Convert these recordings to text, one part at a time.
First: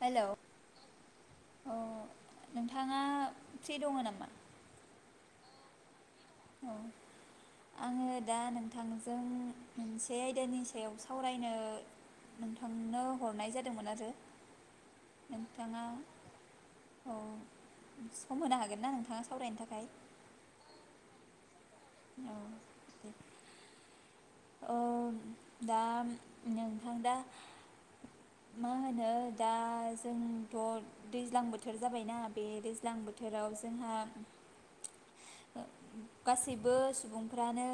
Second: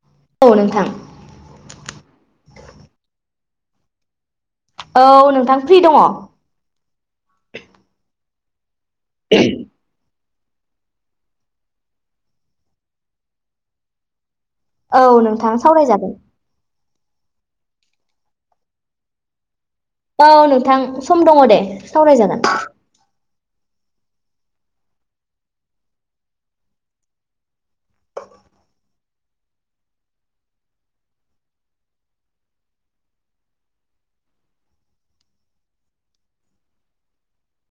Hello औ नोंथां अ नोंथाङा फ्रि दङ' नामा औ नोंथां फ्रि दङ' औ आङो दा नों थांजों मोनस बे आयदानि सायाव सावरायनो नोंथांनो हरनाय जादोंमोन आरो औ नोंथां सावरायजागोन अ सम होनो हागोन ना नोंथाङा सावरायनो थाखाय औ नोंथां सम दङ' दे सावराय जागोन ओ दा नोंथां दा मा होनो दा जोंथ' दैज्लां बोथोर जाबायना बे दैज्लां बोथोराव जोंहा ओ गासैबो सुबुंफ्रानो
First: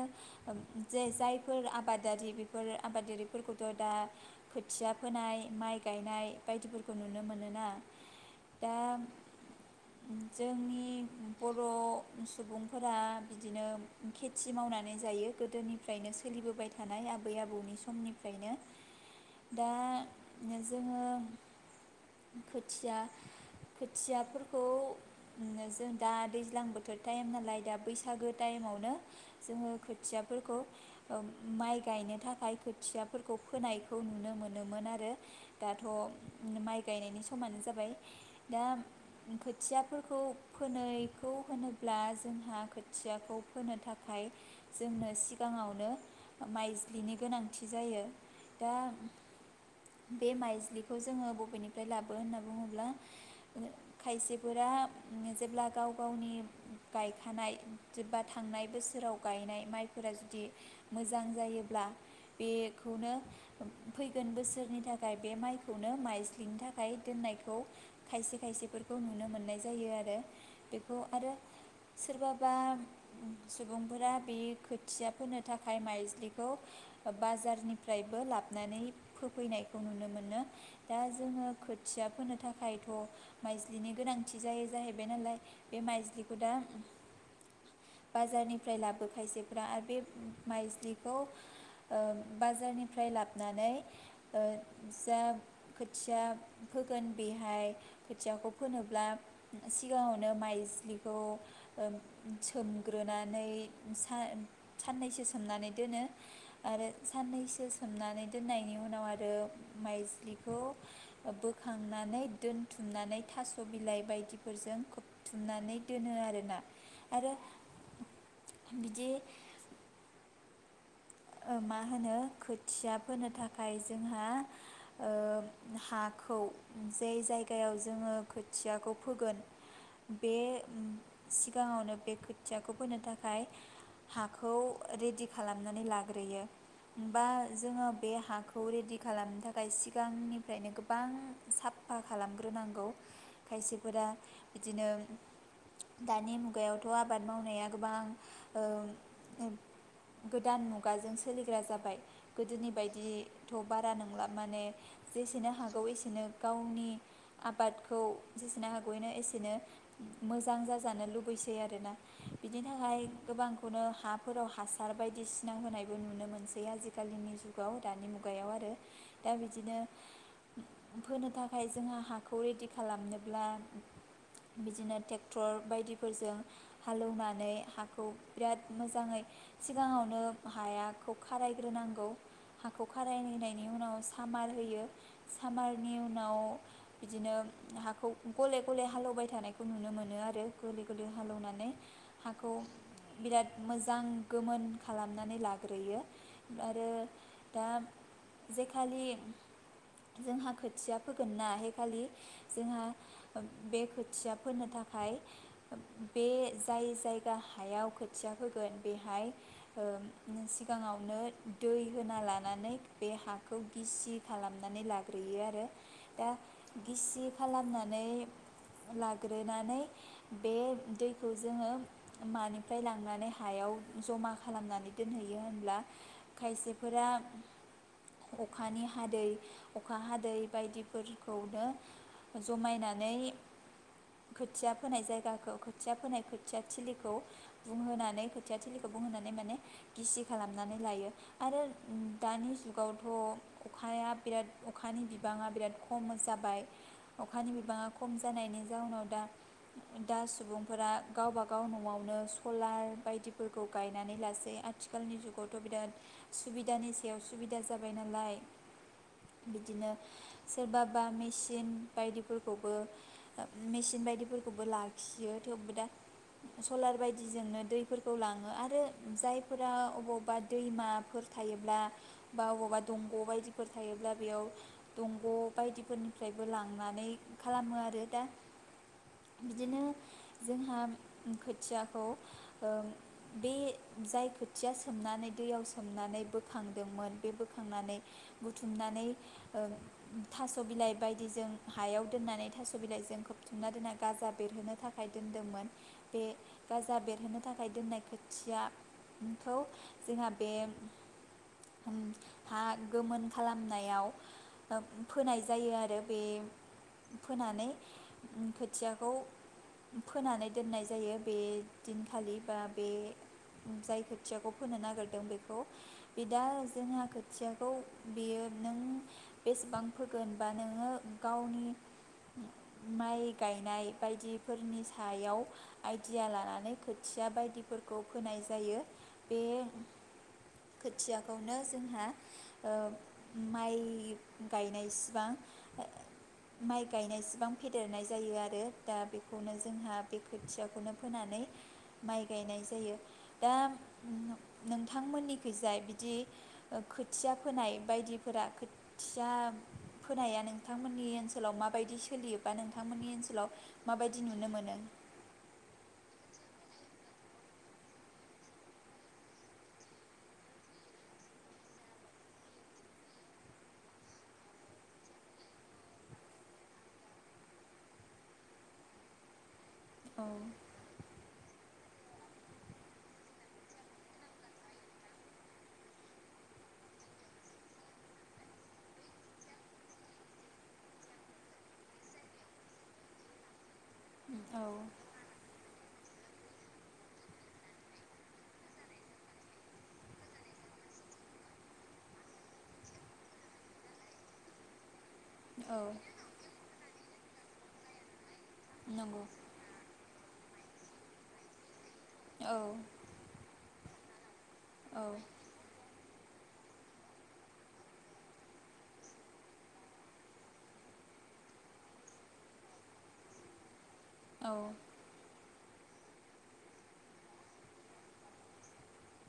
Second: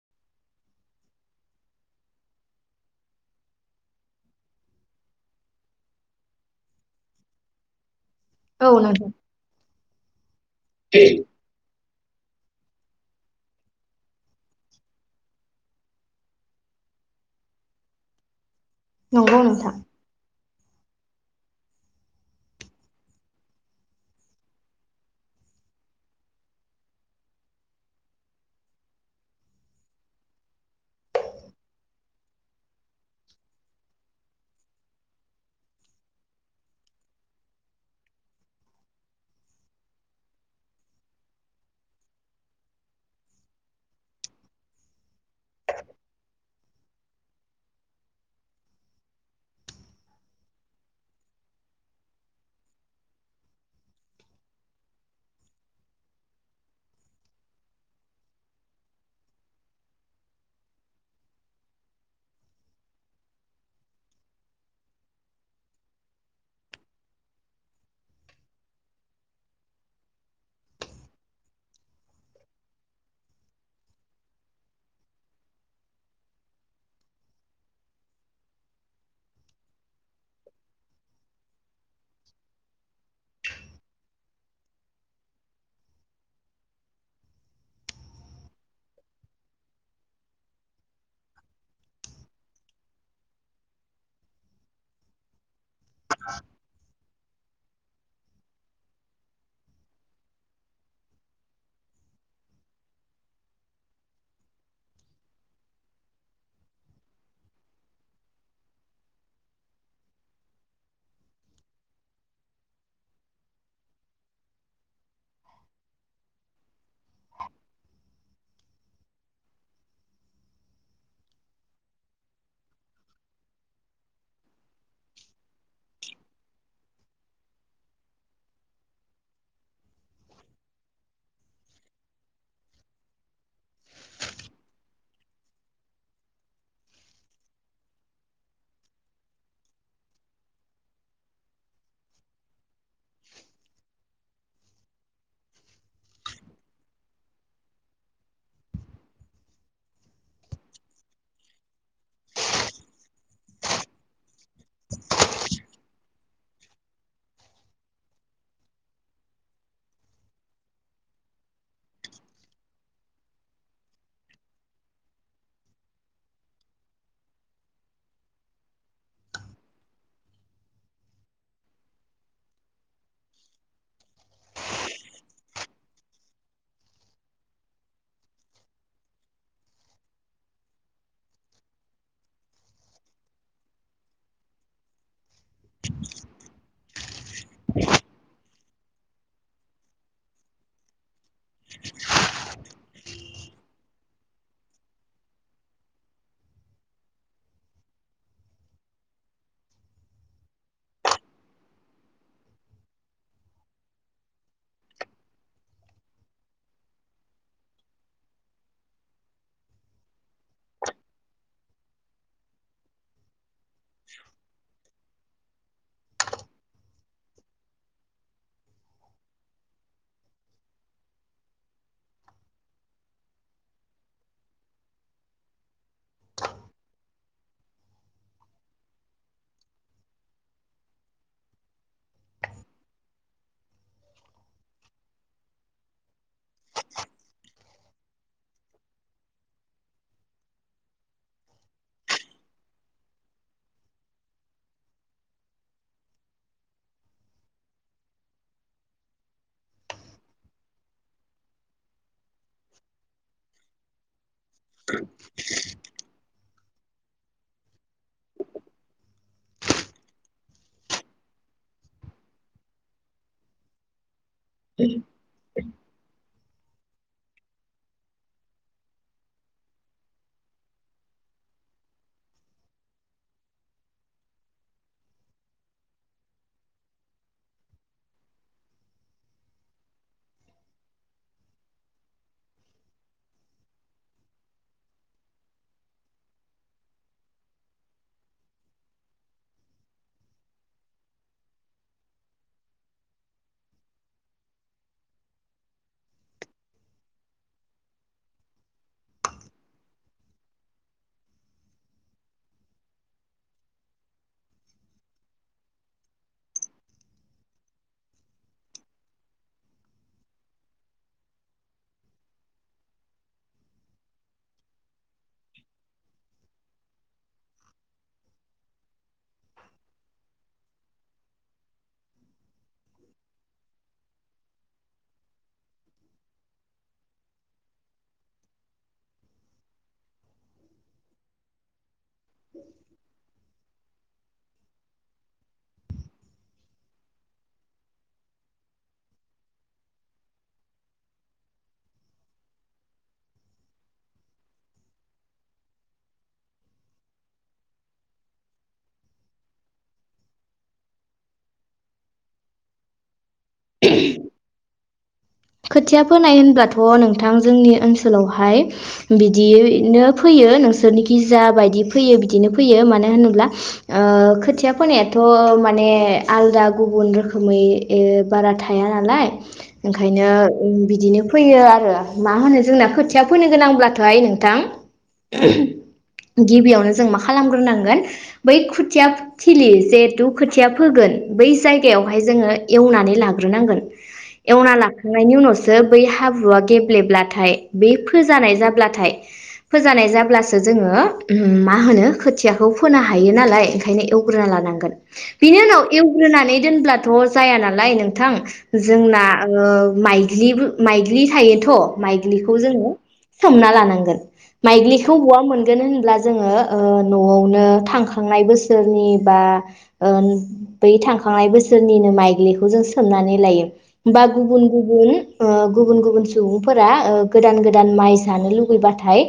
[unintelligible] जे जाय फोर आबादारि बेफोर आबादारिफोरखौथ' दा खोथिया फोनाय माइ गायनाय बायदिफोरखौ नुनो मोनोना औ [unintelligible] उम जोंनि बर' सुबुंफोरा बिदिनो खेथि मावनानै जायो गोदोनिफ्रायनो स सोलिबोबाय थानाय आबै -आबौनि समनिफ्रायनो नंगौ दा नोंथां [unintelligible] जोङो खोथिया खोथियाफोरखौ इनो जों दा दैज्लां बोथोर थाइम नालाय दा बैसागो टाइमावनो जोङो खोथियाफोरखौ ओम माइ गायनो थाखाय खोथियाफोरखौ फोनायखौ नुनो मोनोमोन आरो दाथ' माइ गायनायनि समानो जाबाय दा खोथियाफोरखौ फोनायखौ होनोब्ला जोंहा खोथियाखौ फोनो थाखाय जोंनो सिगाङावनो माइज्लिनि गोनांथि जायो दा बे माइज्लिखौ जोङो बबेनिफ्राय लाबो होनना बुङोब्ला ओ खायसेफोरा उम जेब्ला गाव गावनि गायखानाय जेब्बा थांनाय बोसोराव गायनाय माइफोरा जुदि मोजां जायोब्ला बेखौनो फैगोन बोसोरनि थाखाय बे माइखौनो माइज्लिनि थाखाय दोननायखौ खायसे खायसेफोरखौ नुनो मोननाय जायो आरो बेखौ आरो सोरबाबा सुबुंफोरा बे खोथिया फोनो थाखाय माइज्लिखौ ओ बाजारनिफ्रायबो लाबनानै फोफैनायखौ नुनो मोनो दा जोङो खोथिया फोनो थाखायथ' माइज्लिनि गोनांथि जायो जाहैबाय नालाय बे माइज्लिखौ दा बाजारनिफ्राय लाबो खायसेफ्रा आरो बे माइज्लिखौ ओ बाजारनिफ्राय लाबनानै ओ जा खोथिया फोगोन बे [unintelligible] खोथियाखौ फोनोब्ला सिगाङावनो माइज्लिखौ ओम सोमग्रोनानै साय साननैसोस सोमनानै दोनो आरो साननैसो सोमनानै दोननायनि उनाव आरो माइज्लिखौ ओ बोखांनानै दोनथुमनानै थास' बिलाइ बायदिफोरजों खोबथुमनानै दोनो आरोना आरो बिदि ओ मा होनो खोथिया फोनो थाखाय जोंहा ओ हाखौ जे जायगायाव जोङो खोथियाखौ फोगोन बे सिगाङावनो बे खोथियाखौ फोनो थाखाय हाखौ रेडि खालामनानै ला ग्रोयो बा जोङो बे हाखौ रेडि खालामनो थाखाय सिगांनिफ्रायनो गोबां साफा खालामग्रोनांगौ खायसेफोरा बिदिनो दानि मुगायावथ' आबाद मावनाया गोबां ओ [unintelligible] गोदान मु गाजों सोलिग्रा जाबाय गोदोनि बायदिथ' बारा नोंला माने जेसेनो हागौ एसेनो गावनि आबादखौ जेसेनो हागौनो एसेनो मोजां जाजानो लुबैसै आरोना बिदिनोहाय गोबांखौनो हाफोराव हासार बायदिसि ना होनायबो नुनो मोनसै आजिखालिनि जुगाव दानि मुगायाव आरो दा बिदिनो फोनो थाखाय जोंहा हाखौ रेडि खालामनोब्ला बिदिनो थेक्टर बायदिफोरजों हालौवनानै हाखौ बिराद मोजाङै सिगाङावनो हायाखौ खारायग्रोनांगौ हाखौ खारायनायनि उनाव सामार होयो। सामारनि उनाव बिदिनो हाखौ गले गले हालेवबाय थानायखौ नुनो मोनो आरो गुलि गुलि हालौवनानै हाखौ बिराद मोजां गोमोन खा लामनानै लाग्रोयो आरो दा जेखालि जोंहा खोथिया फोगोन ना हैखालि जोंहा बे खोथिया फोनो थाखाय बे जाय जायगा हायाव खोथिया फोगोन बेहाय ओ सिगाङावनो दै होना लानानै बे हा खौ गिसि खालामनानै ला ग्रोयो आरो दा गिसि खालामनानै लाग्रोनानै बे दैखौ जोङो मानिफ्राय लांनानै हायाव जमा खालामनानै दोनहैयो होनब्ला खायसेफोरा अखानि हादै अखा हादै बायदिफोरखौनो जमायनानै खोथिया फोनाय जायगाखौ खोथिया फोनाय खोथिया थिलिखौ बुंहोनानै खोथिया थिलिखौ बुंहोनानै माने गिसि खालामनानै लायो आरो दानि जुगावथ' अखाया बिराद अखानि बिबाङा बिराद खम जाबाय अखानि बिबाङा खम जानायनि जाउनाव दा दा सुबुंफोरा गावबा गाव न'आवनो सलार बायदिफोरखौ गाय नानै लासै। आथिखालनि जुगावथ' बिराद सुबिदानि सायाव सुबिदा जाबाय नालाय बिदिनो सोरबाबा मेसिन बायदिफोरखौबो मेसिन बायदि खौबो लाखियो थेवबो दा सलार बायदिजोंनो दैफोरखौ लाङो आरो जायफोरा अबावबा दैमाफोर थायोब्ला बा अबावबा दंग' बायदिफोर थायोब्ला बेयाव दंग' बायदिफोरनिफ्रायबो लांनानै खालामो आरो दा बिदिनो जोंहा खोथियाखौ ओ बे जाय खोथिया सोमनानै दैयाव सोमनानै बोखांदोंमोन बे बोखांनानै बुथुमनानै थास' बिलाइ बायदिजों हायाव दोननानै थास' बिलाइजों खोबथुमना दोनना गाजा बेरहोनो थाखाय दोनदोंमोन बे गाजा बेरहोनो थाखाय दोननाय खोथिया खौ जोंहा बे हा गोमोन खालामनायाव फोनाय जायो आरो बे फोनानै खोथियाखौ फोनानै दोननाय जायो बे दिनखालि बा बे जाय खोथियाखौ फोनो नागिरदों बेखौ बे दा जोंहा खोथियाखौ बेयो नों बेसेबां फोगोन बा नोङो गावनि माइ गायनाय बायदिफोरनि सायाव आइदिया लानानै खोथिया बायदिफोरखौ फोनाय जायो बे खोथियाखौनो जोंहा ओ माइ गायनायसिबां माइ गायनायसिबां फेदेरनाय जायो आरो दा बेखौनो जोंहा बे खोथियाखौनो फोनानै माइ गायनाय जायो। दा नोंथांमोननिखैजाय बिदि खोथिया फोनाय बायदिफोरा खोथिया फोनाया नोंथांमोननि ओनसोलाव माबायदि सोलियोबा नोंथांमोननि ओनसोलाव माबायदि नुनो मोनो? खोथिया फोनाय होनब्लाथ' नोंथां जोंनि ओनसोलावहाय बिदिनो फैयो नोंसोरनिखि जा बायदि फैयो बिदिनो फैयो मानो होनोब्ला खोथिया फोनायाथ' माने आलदा गुबुन रोखोमै बारा थाया नालाय। औ ओंखायनो बिदिनो फैयो आरो मा होनो जोंना खोथिया फोनो गोनांब्लाथ'हाय नोंथां गिबियावनो जों मा खालामग्रोनांगोन बै खोथिया थिलि जहेथु खोथिया फोगोन बै जायगायावहाय जोङो एवनानै लाग्रोनांगोन। औ एवना ला उनावसो बै हाब्रुआ गेब्लेब्लाथाय बि फोजानाय जाब्लाथाय फोजानाय जाब्लासो जोङो मा होनो खोथियाखौ फोनो हायो नालाय ओंखायनो एवग्रोना लानांगोन। बिनि औ उनाव एवग्रोनानै दोनब्ला दाथ' जाया नालाय नोंथां जोंना नंगौ ओ माइग्लिबो माइग्लि थायोथ' माइग्लिखौ औ जोङो सोमना लानां नांगोन। औ माइग्लिखौ बवा मोनगोन होनब्ला जोङो न'आवनो थांखांनाय बोसोरनि बा बै थांखांनाय बोसोरनिनो माइग्लिखौ जों सोमनानै लायो बा औ गुबुन गुबुन-गुबुन-गुबुन सुबुंफोरा गोदान गोदान माइ जानो लुुबैबाथाय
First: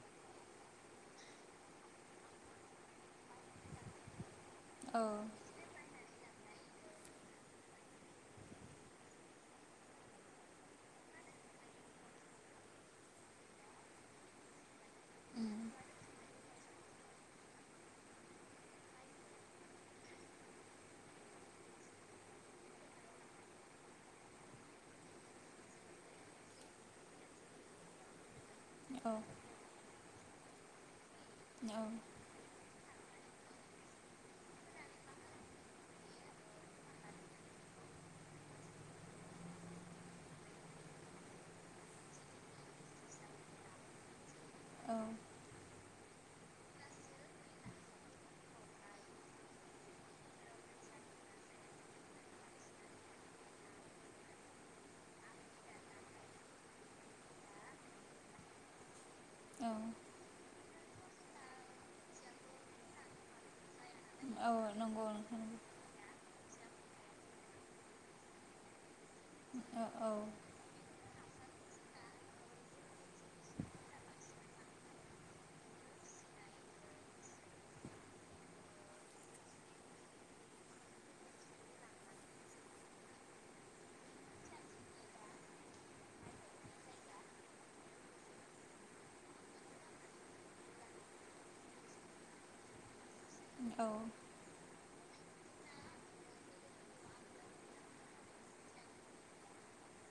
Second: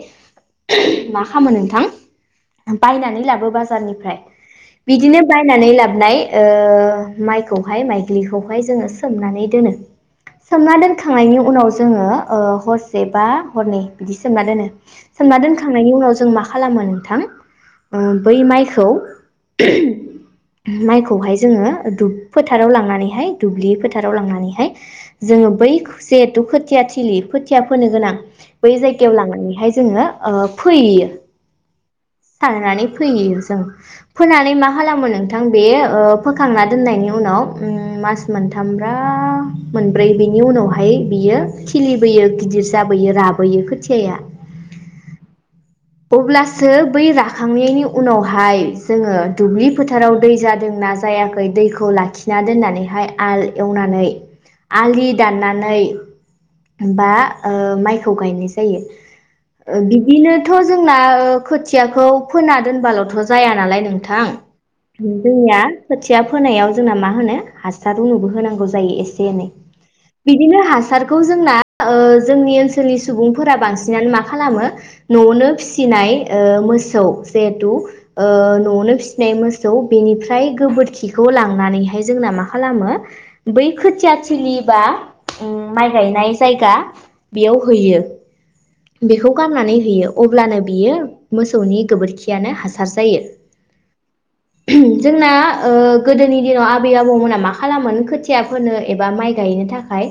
मा खालामो नोंथां बायनानै लाबो बाजारनिफ्राय औ बिदिनो बायनानै लाबोनाय ओ माइखौहाय माइग्लिखौहाय जोङो सोमनानै दोनो सोमना दोनखांनायनि उनाव जोङो हरसे बा हरनै बिदि सोमना दोनो सोमना दोनखांनायनि उनाव जों मा खालामो नोंथां बै माइखौ माइखौहाय जोङो फोथाराव लांनानैहाय दुब्लि फोथाराव लांनानैहाय जोङो बै जिहेथु खोथिया थिलि खोथिया फोनो गोनां बै जायगायाव लांनानैहाय जोङो फोयैयो सारनानै फोयो जों फोनानै मा खालामो नोंथां बे फोखांना दोननायनि उनाव मास मोनथामब्रा मोनब्रै बिनि उनावहाय बियो खिलिबोयो गिदिर जाबोयो राबोयो खोथियाया औ अब्लासो बै राखांनायनि उनावहाय जोङो दुब्लि फोथाराव दै जादोंना जायाखै दैखौ लाखिना दोननानैहाय आल एवनानै आलि दाननानै बा माइखौ गायनाय जायो औ बिदिनो थ' जोंना खोथियाखौ फोना दोनबाल'थ' जाया नालाय नों थां औ नंगौ नोंथां नंगौ दैया खोथिया फोनायाव जोंना मा होनो हासार उनुबो होनांगौ जायो एसे एनै औ बिदिनो हासारखौ जोंना ओ जोंनि ओनसोलनि सुबुंफोरा बांसिनानो मा खालामो न'आवनो फिसिनाय ओ मोसौ जिहेथु ओ न'आवनो फिसिनाय मोसौ बेनिफ्राय गोबोरखिखौ लांनानैहाय जोंना मा खालामो बै खोथियाथिलि बा ओम माइ गायनाय जायगा बेयाव होयो बेखौ गारनानै होयो अब्लानो बियो मोसौनि गोबोरखियानो हासार जायो औ जोंना ओ गोदोनि दिनाव आबै- आबौमोना मा खालामोन खोथिया फोनो एबा माइ गायनो थाखाय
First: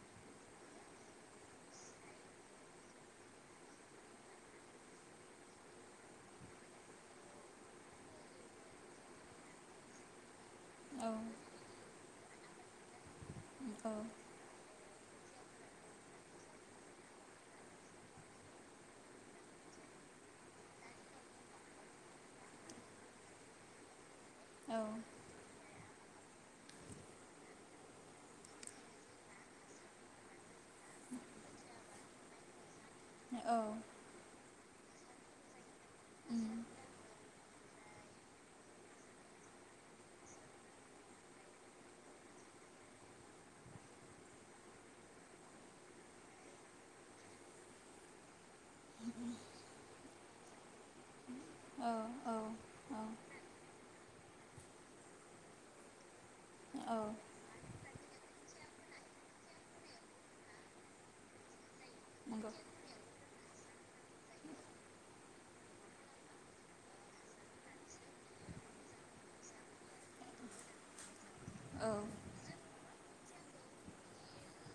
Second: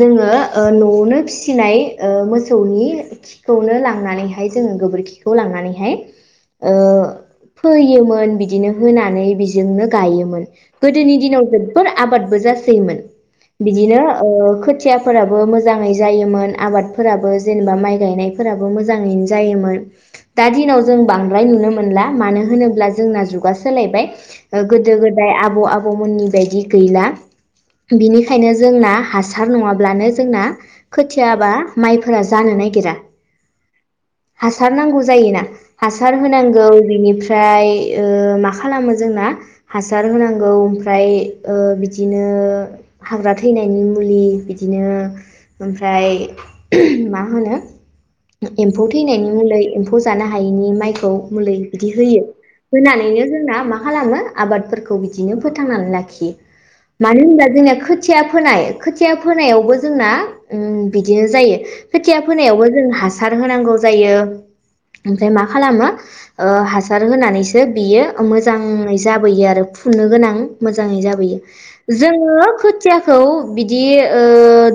जोङो ओ न'आवनो फिसिनाय ओ मोसौनि खिखौनो लां नानैहाय जोङो गोबोरखिखौ लांनानैहाय ओ फोयोमोन बिदिनो होनानै बिजोंनो गायोमोन गोदोनि दिनाव जोबोरा आबादबो जासोयोमोन बिदिनो ओ खोथिया फोराबो मोजाङै जायोमोन आबादफोराबो जेनेबा माइ गायनायफोराबो मोजाङैनो जायोमोन दा दिनाव जों बांद्राय नुनो मोनला मानो होनोब्ला जोंना जुगा सोलायबाय ओ औ गोदो -गोदाय आबौ -आबै आबौमोननि बायदि गैला बिनिखायनो जोंना हासार नङाब्लानो जोंना खोथियाबा माइफोरा जानो नागिरा औ हासार नांगौ जायोना हासार उम होनांगौ बेनिफ्रा ओमफ्राय ओ मा खालामो जोंना हासार होनांगौ ओमफ्राय ओ बिदिनो हाग्रा थैनायनि मुलि बिदिनो ओमफ्राय मा होनो एम्फौ थैनायनि मुलै एम्फौ जानो हायैनि माइखौ मुलि बिदि औ होयो औ होनानैनो जोंना मा मा खालामो आबादफोरखौ बिदिनो फोथांनानै लाखियो औ मानो होनबा जोंना खो खोथिया फोनाय खोथिया फोनायावबो जोंना ओ बिदिनो जायो खोथिया नंगौ फोनायावबो जों हास हासार होनांगौ जायो ओमफ्राय मा खालामो ओ हासार होनानैसो बियो मोजाङै जाबोयो आरो फुनो गोनां मोजाङै जाबोयो। औ जोङो खोथिया खौ बिदि ओ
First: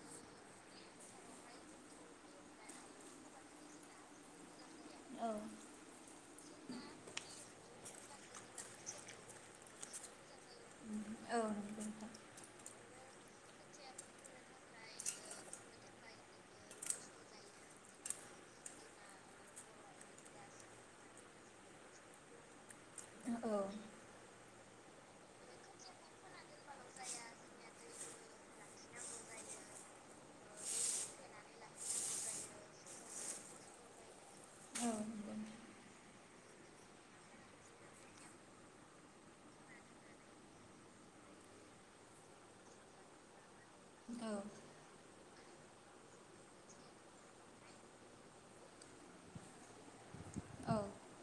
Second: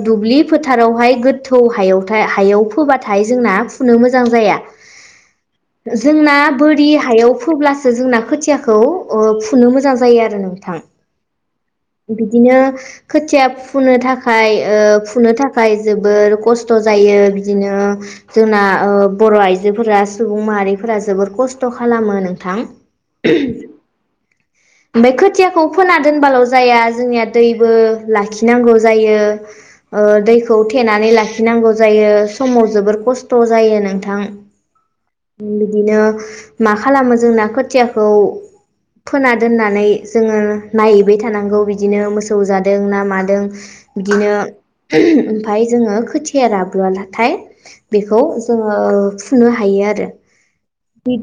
दुब्लि फोथारावहाय गोथौ हायावथाय हायाव फोबाथाय नाथाय जोंना फुनो मोजां जाया। [unintelligible] जोंना बोरि हायाव फोब्लासो जोंना खोथियाखौ ओ फुनो मोजां जायो आरो नोंथां। औ नंगौ नोंथां बिदिनो खोथिया फुनो थाखाय ओ फुनो थाखाय जोबोर खस्थ' जायो बिदिनो जोंना ओ बर' आइजोफोरा सुबुं माहारिफोरा जोबोर खस्थ' खालामो नोंथां। [unintelligible] औ ओमफ्राय खोथियाखौ फोना दोनबाल' जाया जोंनिया दैबो लाखिनांगौ जायो ओ दैखौ थेनानै लाखिनांगौ जायो समाव जोबोर खस्थ' जायो नोंथां। [unintelligible] बिदिनो मा खालामो जों ना खोथियाखौ फोना दोननानै जोङो नायहैबाय थानांगौ बिदिनो मोसौ जादों ना मादों। बिदिनो ओमफ्राय जोङो खोथिया राबोलाथाय बेखौ जोङो फुनो हायो आरो औ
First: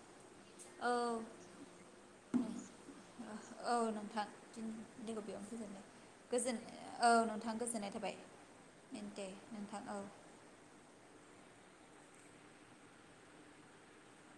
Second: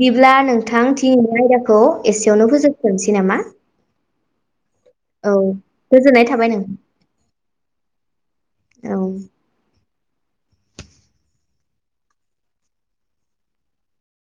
बि ब्ला नोंथां औ दिनि आयदाखौ एसेयावनो होजोबथनोसै। औ नोंथांखौ औ बेयावनो गोजोननाय फोजोनाय थाबाय नों औ नोंथां गोजोननाय थाबाय औ दे नोंथां औ।